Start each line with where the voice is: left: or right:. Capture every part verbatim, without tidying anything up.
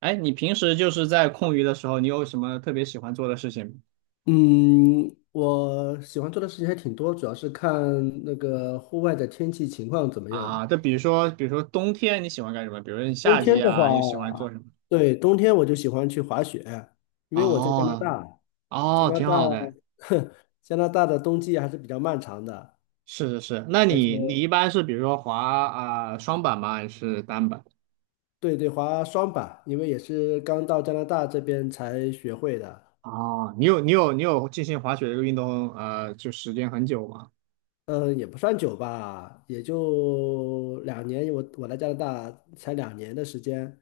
right: 哎，你平时就是在空余的时候，你有什么特别喜欢做的事情吗？
left: 嗯，我喜欢做的事情还挺多，主要是看那个户外的天气情况怎么样。
right: 啊，就比如说，比如说冬天你喜欢干什么？比如说你
left: 冬
right: 夏
left: 天
right: 季
left: 的话，
right: 啊，你喜欢做什么？
left: 对，冬天我就喜欢去滑雪，因为我在加拿
right: 哦
left: 大，加
right: 哦，
left: 拿
right: 挺
left: 大，
right: 好的。
left: 加拿大的冬季还是比较漫长的，
right: 是是是，那
left: 而且
right: 你你一般是比如说滑啊、双板吗？还是单板？
left: 对对，滑双板，因为也是刚到加拿大这边才学会的，
right: 哦，你有你有你有进行滑雪这个运动呃，就时间很久吗？
left: 嗯，也不算久吧，也就两年，我我来加拿大才两年的时间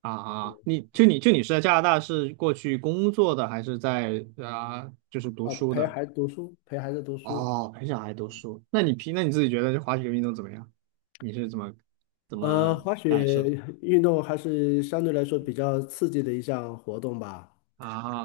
right: 啊啊，你就你就你是在加拿大是过去工作的，还是在啊、就是读
left: 啊，
right: 书
left: 陪
right: 的？
left: 孩子读书，陪孩子读书。
right: 哦，陪小孩读书，那你平，那你自己觉得这滑雪运动怎么样？你是怎么怎
left: 呃，
right: 么
left: 滑
right: 感
left: 雪
right: 受？
left: 运动还是相对来说比较刺激的一项活动吧。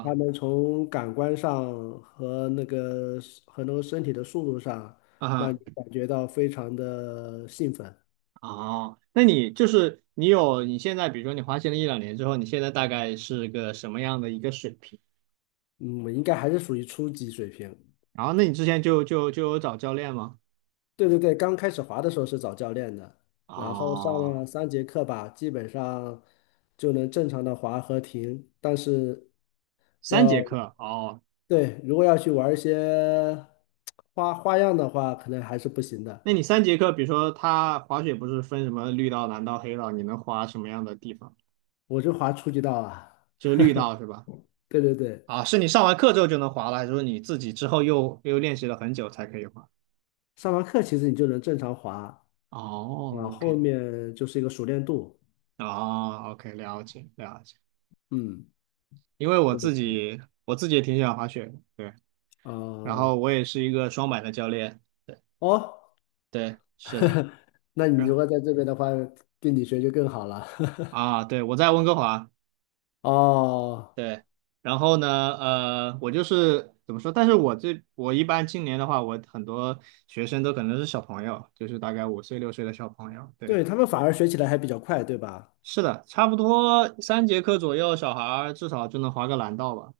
left: 它能从感官上和那个和那个身体的速度上，让
right: 啊。
left: 你感觉到非常的兴奋。
right: 哦，那你就是你有你现在，比如说你滑行了一两年之后，你现在大概是个什么样的一个水平？
left: 嗯，应该还是属于初级水平。
right: 然后，那你之前就就就有找教练吗？
left: 对对对，刚开始滑的时候是找教练的，然后上
right: 哦，
left: 了三节课吧，基本上就能正常的滑和停，但是
right: 三节
left: 要
right: 课哦，
left: 对，如果要去玩一些花花样的话，可能还是不行的。
right: 那你三节课，比如说他滑雪不是分什么绿道、蓝道、黑道，你能滑什么样的地方？
left: 我就滑初级道啊，
right: 就是绿道是吧？
left: 对对对，
right: 啊，是你上完课之后就能滑了，还是说你自己之后又又练习了很久才可以滑？
left: 上完课其实你就能正常滑，然后
right: 哦
left: 后
right: ，OK，
left: 面就是一个熟练度，
right: 啊，OK，了解了解。
left: 嗯，
right: 因为我
left: 对对
right: 自
left: 对，
right: 己我自己也挺喜欢滑雪的，对。然
left: 呃，
right: 后我也是一个双板的教练，对
left: 哦，
right: 对，是的，
left: 那
right: 是
left: 你如果在这边的话，跟你学就更好了，
right: 啊，对，我在温哥华，
left: 哦。
right: 对。然后呢，呃，我就是怎么说？但是我这我一般今年的话，我很多学生都可能是小朋友，就是大概五岁六岁的小朋友，对。
left: 对，他们反而学起来还比较快，对吧？
right: 是的，差不多三节课左右，小孩儿至少就能滑个蓝道吧。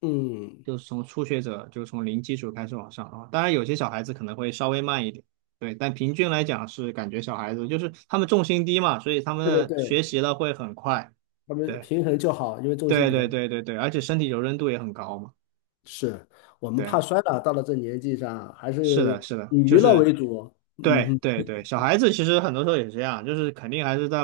left: 嗯，
right: 就是从初学者，就是从零基础开始往上啊。当然，有些小孩子可能会稍微慢一点，对，但平均来讲是感觉小孩子就是他们重心低嘛，所以他
left: 对对
right: 们学
left: 对，
right: 习了会很快。
left: 他们
right: 对，
left: 平衡就好，因为重心
right: 对
left: 比较
right: 对对对对，而且身体柔韧度也很高嘛。
left: 是，我们
right: 对，
left: 怕摔了，到了这年纪上，还
right: 是的，
left: 是
right: 是的，
left: 以
right: 就
left: 娱乐
right: 是
left: 为主。嗯
right: 对
left: 哼，
right: 对对，小孩子其实很多时候也是这样，就是肯定还是在，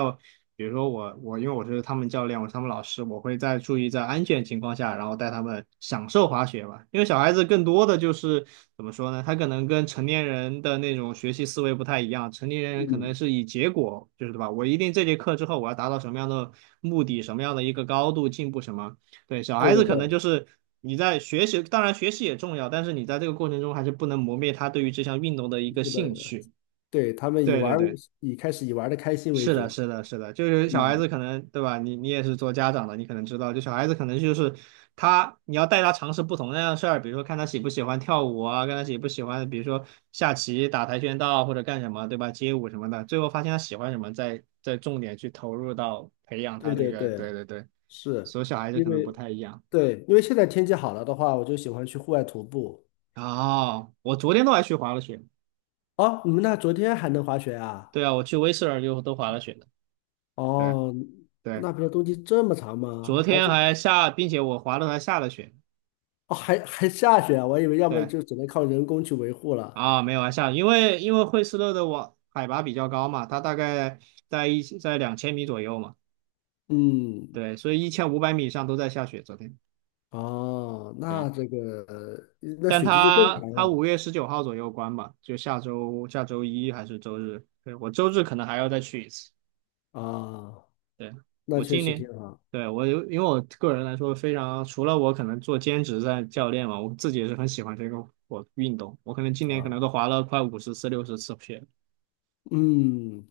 right: 比如说我我因为我是他们教练，我是他们老师，我会在注意在安全情况下，然后带他们享受滑雪吧。因为小孩子更多的就是怎么说呢，他可能跟成年人的那种学习思维不太一样，成年人可能是以结果，就是对吧？我一定这节课之后我要达到什么样的目的，什么样的一个高度进步什么。对，小
left: 对
right: 孩
left: 对
right: 子可
left: 对，
right: 能就是你在学习，当然学习也重要，但是你在这个过程中还是不能磨灭他对于这项运动的一个
left: 对
right: 兴
left: 的，
right: 趣。
left: 对，他们以
right: 对
left: 玩
right: 对
left: 儿
right: 对，
left: 以开始以玩的开心为
right: 是的，
left: 主。
right: 是的，是的，就是小孩子
left: 嗯，
right: 可能，对吧？你你也是做家长的，你可能知道，就小孩子可能就是他，你要带他尝试不同那样的事儿，比如说看他喜不喜欢跳舞啊，看他喜不喜欢，比如说下棋、打跆拳道或者干什么，对吧？街舞什么的，最后发现他喜欢什么，再再重点去投入到培养他
left: 对
right: 这
left: 对
right: 个，
left: 对，
right: 对对对，
left: 是
right: 所以小孩子
left: 因
right: 可能不
left: 为
right: 太一样。
left: 对，因为现在天气好了的话，我就喜欢去户外徒步。
right: 哦，我昨天都还去滑了雪，
left: 哦，你们那昨天还能滑雪啊？
right: 对啊，我去威斯尔就都滑了雪的，对
left: 哦，
right: 对，
left: 那边的冬季这么长
right: 昨
left: 吗？还
right: 天
left: 是？
right: 还下，并且我滑了还下了雪。
left: 哦，还还下雪啊，我以为要么
right: 对，
left: 就只能靠人工去维护了。
right: 啊，没有啊，下雨因为因为惠斯勒的网海拔比较高嘛，它大概在一在两千米左右嘛，
left: 嗯，
right: 对，所以一千五百米以上都在下雪。昨天，
left: 哦，
right: 对，
left: 那这个呃那
right: 但
left: 雪季就更
right: 它
left: 长
right: 它
left: 了
right: 五月十九号左右关吧，就下周下周一还是周日，对，我周日可能还要再去一次。
left: 啊，
right: 对，
left: 那
right: 我
left: 确
right: 今
left: 实挺
right: 年，
left: 好
right: 对，我有因为我个人来说非常，除了我可能做兼职在教练嘛，我自己也是很喜欢这个我运动，我可能今年可
left: 啊。
right: 能都滑了快五十次六十次雪。
left: 嗯，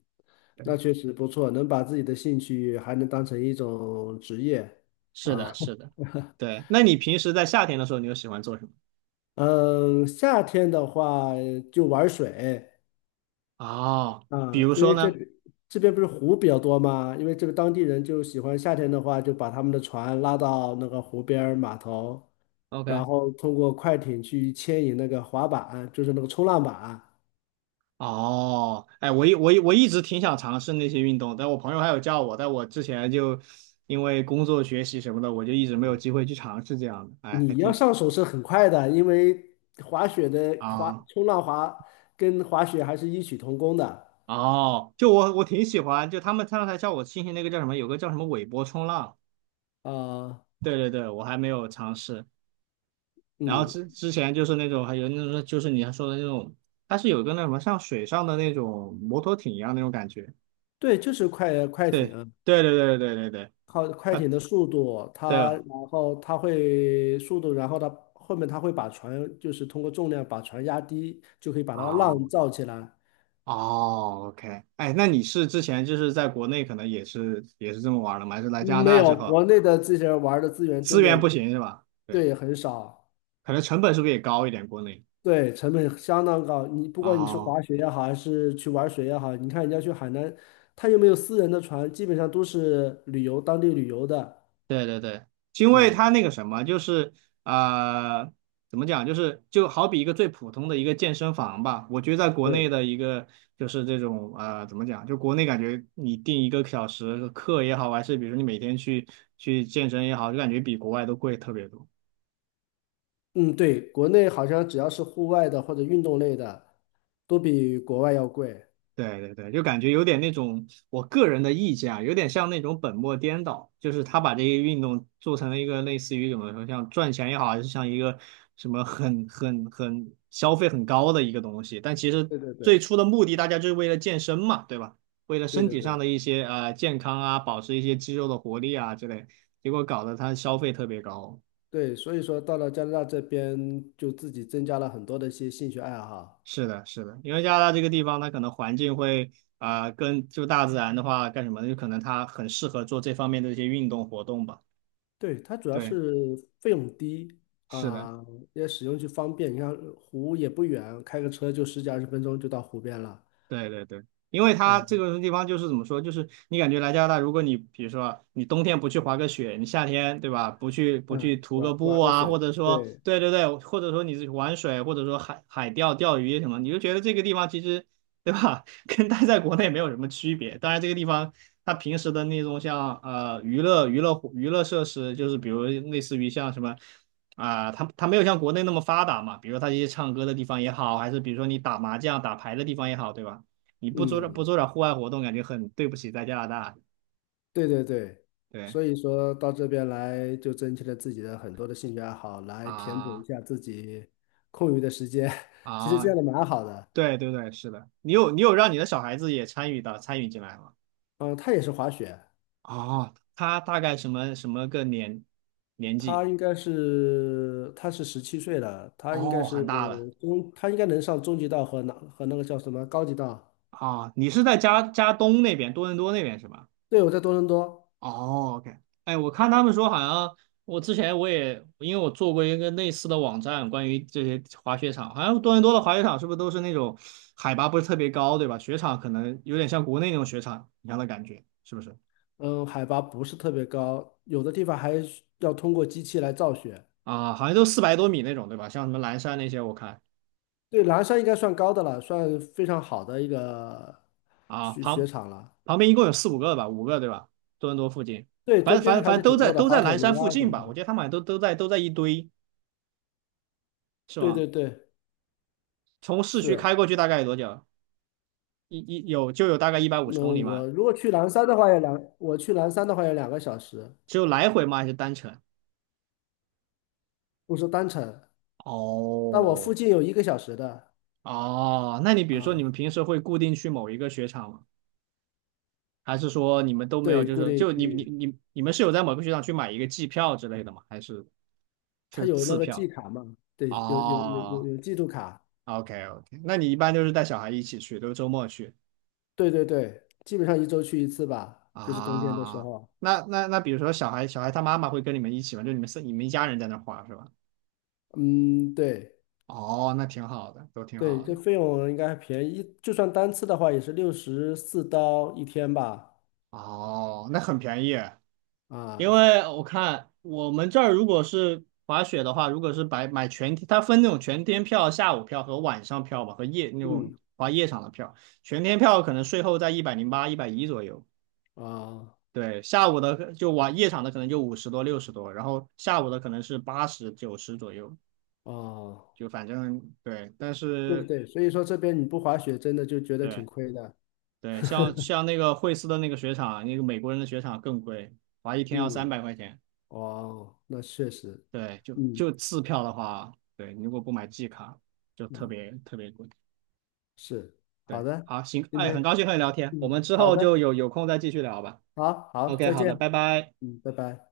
left: 那确实不错，能把自己的兴趣还能当成一种职业
right: 是的，
left: 啊。
right: 是的，对。那你平时在夏天的时候，你又喜欢做什么？
left: 嗯，夏天的话就玩水，
right: 哦，比
left: 啊，
right: 如
left: 因
right: 说
left: 为这
right: 呢
left: 边这边不是湖比较多嘛，因为这个当地人就喜欢夏天的话，就把他们的船拉到那个湖边儿码头，然
right: ？OK，
left: 后通过快艇去牵引那个滑板，就是那个冲浪板。
right: 哦，哎，我一我一我一直挺想尝试那些运动，但我朋友还有叫我，但我之前就因为工作、学习什么的，我就一直没有机会去尝试这样的。哎，还
left: 你要
right: 挺
left: 上手是很快的，因为滑雪的滑
right: 啊。
left: 冲浪滑跟滑雪还是异曲同工的。
right: 哦，就我我挺喜欢，就他们刚才叫我进行那个叫什么，有个叫什么尾波冲浪，
left: 啊、
right: 对对对，我还没有尝试。然后
left: 嗯，
right: 之之前就是那种还有那种就是你还说的那种，它是有个那什么像水上的那种摩托艇一样那种感觉。
left: 对，就是快快
right: 对
left: 艇。
right: 对对对对对对，
left: 靠快
right: 啊
left: 艇的速度，
right: 对
left: 它
right: 了。
left: 然后它会速度，然后它后面它会把船就是通过重量把船压低，就可以把它浪
right: 哦
left: 造起来。
right: 哦，OK，哎，那你是之前就是在国内可能也是也是这么玩的吗？还是来加拿
left: 没
right: 大之
left: 有，
right: 后
left: 国内的这些玩儿的资源
right: 资
left: 真
right: 源
left: 的
right: 不行是吧？对，
left: 对很少，
right: 可能成本是不是也高一点？国内
left: 对成本相当高。你不管你是
right: 哦。
left: 滑雪也好，还是去玩水也好，你看人家去海南，他又没有私人的船，基本上都是旅游当地旅游的
right: 对对对，因为
left: 啊。
right: 它那个什么，就是啊、呃怎么讲，就是就好比一个最普通的一个健身房吧。我觉得在国内
left: 对。
right: 的一个就是这种啊、呃怎么讲，就国内感觉你定一个小时课也好，还是比如说你每天去去健身也好，就感觉比国外都贵特别多。
left: 嗯，对，国内好像只要是户外的或者运动类的，都比国外要贵。
right: 对对对，就感觉有点那种，我个人的意见啊，有点像那种本末颠倒，就是他把这些运动做成了一个类似于怎么说，像赚钱也好，还是像一个什么很很很消费很高的一个东西，但其实
left: 对对对，
right: 最初的目的大家就是为了健身嘛，对吧？为了
left: 对
right: 身
left: 对
right: 体上
left: 对
right: 的一些呃健康啊，保持一些肌肉的活力啊之类，结果搞得他消费特别高。
left: 对，所以说到了加拿大这边，就自己增加了很多的一些兴趣爱好。
right: 是的，是的，因为加拿大这个地方，它可能环境会啊、跟就大自然的话干什么呢？就可能它很适合做这方面的一些运动活动吧。
left: 对，它主要
right: 对，
left: 是费用低
right: 是的。
left: 啊，也使用就方便。你看湖也不远，开个车就十几二十分钟就到湖边了
right: 对对对，因为
left: 啊。
right: 它这个地方就是怎么说，就是你感觉来加拿大，如果你比如说啊你冬天不去滑个雪，你夏天对吧，不去不去
left: 嗯，
right: 徒个
left: 玩
right: 步
left: 玩个
right: 啊，或
left: 水，
right: 者说
left: 对，
right: 对对对，或者说你去玩水，或者说海海钓钓鱼什么，你就觉得这个地方其实对吧，跟待在国内没有什么区别。当然，这个地方它平时的那种像呃娱乐娱乐娱乐设施，就是比如类似于像什么。啊，它它没有像国内那么发达嘛，比如它一些唱歌的地方也好，还是比如说你打麻将、打牌的地方也好，对吧？你不做点不
left: 嗯。
right: 做点户外活动，感觉很对不起在加拿大。
left: 对对对，
right: 对
left: 所以说到这边来，就增添了自己的很多的兴趣爱好，来填补一
right: 啊
left: 下自己空余的时间。其实这
right: 啊，
left: 样的蛮好的。
right: 对对对，是的，你有你有让你的小孩子也参与到参与进来吗？
left: 嗯，他也是滑雪，
right: 哦，他大概什么什么个年年
left: 他
right: 纪？
left: 应该是他是十七岁了，他应该
right: 哦，
left: 是
right: 很大了
left: 中，他应该能上中级道和那和那个叫什么高级道。
right: 啊，你是在加加东那边，多伦多那边是吧？
left: 对，我在多伦多，
right: 哦，OK，哎，我看他们说好像，我之前我也因为我做过一个类似的网站，关于这些滑雪场，好像多伦多的滑雪场是不是都是那种海拔不是特别高，对吧？雪场可能有点像国内那种雪场一样的感觉，是不是？
left: 嗯，海拔不是特别高，有的地方还需要通过机器来造雪。
right: 啊，好像都四百多米那种，对吧？像什么蓝山那些，我看
left: 对，南山应该算高的了，算非常好的一个
right: 啊，
left: 雪雪
right: 旁
left: 场了。
right: 旁边一共有四五个吧，五个对吧？多伦多附近，
left: 对，
right: 反
left: 周
right: 正反
left: 边
right: 正
left: 还
right: 反
left: 是
right: 正都
left: 挺
right: 在
left: 多的，
right: 都
left: 滑
right: 在
left: 铁
right: 蓝山
left: 卢
right: 附
left: 啊什
right: 近
left: 么什
right: 吧，
left: 么。
right: 我觉得他们好像都都在都在一堆，是
left: 对
right: 吗？
left: 对对，
right: 从市区
left: 是。
right: 开过去大概有多久？一一有就有大概一百五十
left: 那
right: 公里嘛，
left: 我如果去南山的话，要两，我去南山的话要两个小时，
right: 只有来回吗？还是单程？
left: 不是单程。但我
right: 哦
left: 附近有一个小时的
right: 哦，那你比如说你
left: 啊，
right: 们平时会固定去某一个雪场吗？还是说你们都没有？
left: 对，
right: 就
left: 固
right: 是
left: 定
right: 就
left: 区
right: 你你
left: 域，
right: 你你们是有在某个雪场去买一个季票之类的吗？还是
left: 它
right: 是
left: 有那
right: 次
left: 个季
right: 票？
left: 卡嘛，对，有有有有
right: 哦
left: 有季度卡，
right: ，OK OK，那你一般就是带小孩一起去，都是周末去
left: 对对对，基本上一周去一次吧，就是冬天的时
right: 啊？
left: 候。
right: 那那那比如说小孩小孩他妈妈会跟你们一起吗？就你们是你们一家人在那儿花是吧？
left: 嗯，对
right: 哦，那挺好的，都挺
left: 对，
right: 好的。
left: 这费用应该还便宜，一就算单次的话也是六十四刀一天吧，
right: 哦，那很便宜。
left: 啊，
right: 因为我看我们这儿如果是滑雪的话，如果是买买全天，它分那种全天票、下午票和晚上票吧，和夜那种
left: 嗯
right: 滑夜场的票。全天票可能税后在一百零八、一百一左右。
left: 啊。
right: 对，下午的就晚夜场的可能就五十多、六十多，然后下午的可能是八十、九十左右，
left: 哦，
right: 就反正对。但
left: 对对
right: 是
left: 对，所以说这边你不滑雪真的就觉得
right: 对
left: 挺亏的。
right: 对，像像那个惠斯的那个雪场，那个美国人的雪场更贵，滑一天要三
left: 嗯，
right: 百块钱。
left: 哦，那确实，
right: 对，就
left: 嗯
right: 就次票的话，对，你如果不买季卡，就特
left: 嗯，
right: 别特别贵。
left: 是，好
right: 对，
left: 的，
right: 好，行，
left: 今
right: 哎，很
left: 天，
right: 高兴和你聊天，我
left: 嗯，
right: 们之
left: 好
right: 后就
left: 的，
right: 有有空再继续聊吧。
left: 好好，
right: OK，
left: 再
right: 好的，
left: 见，
right: 拜拜。
left: 嗯，拜拜。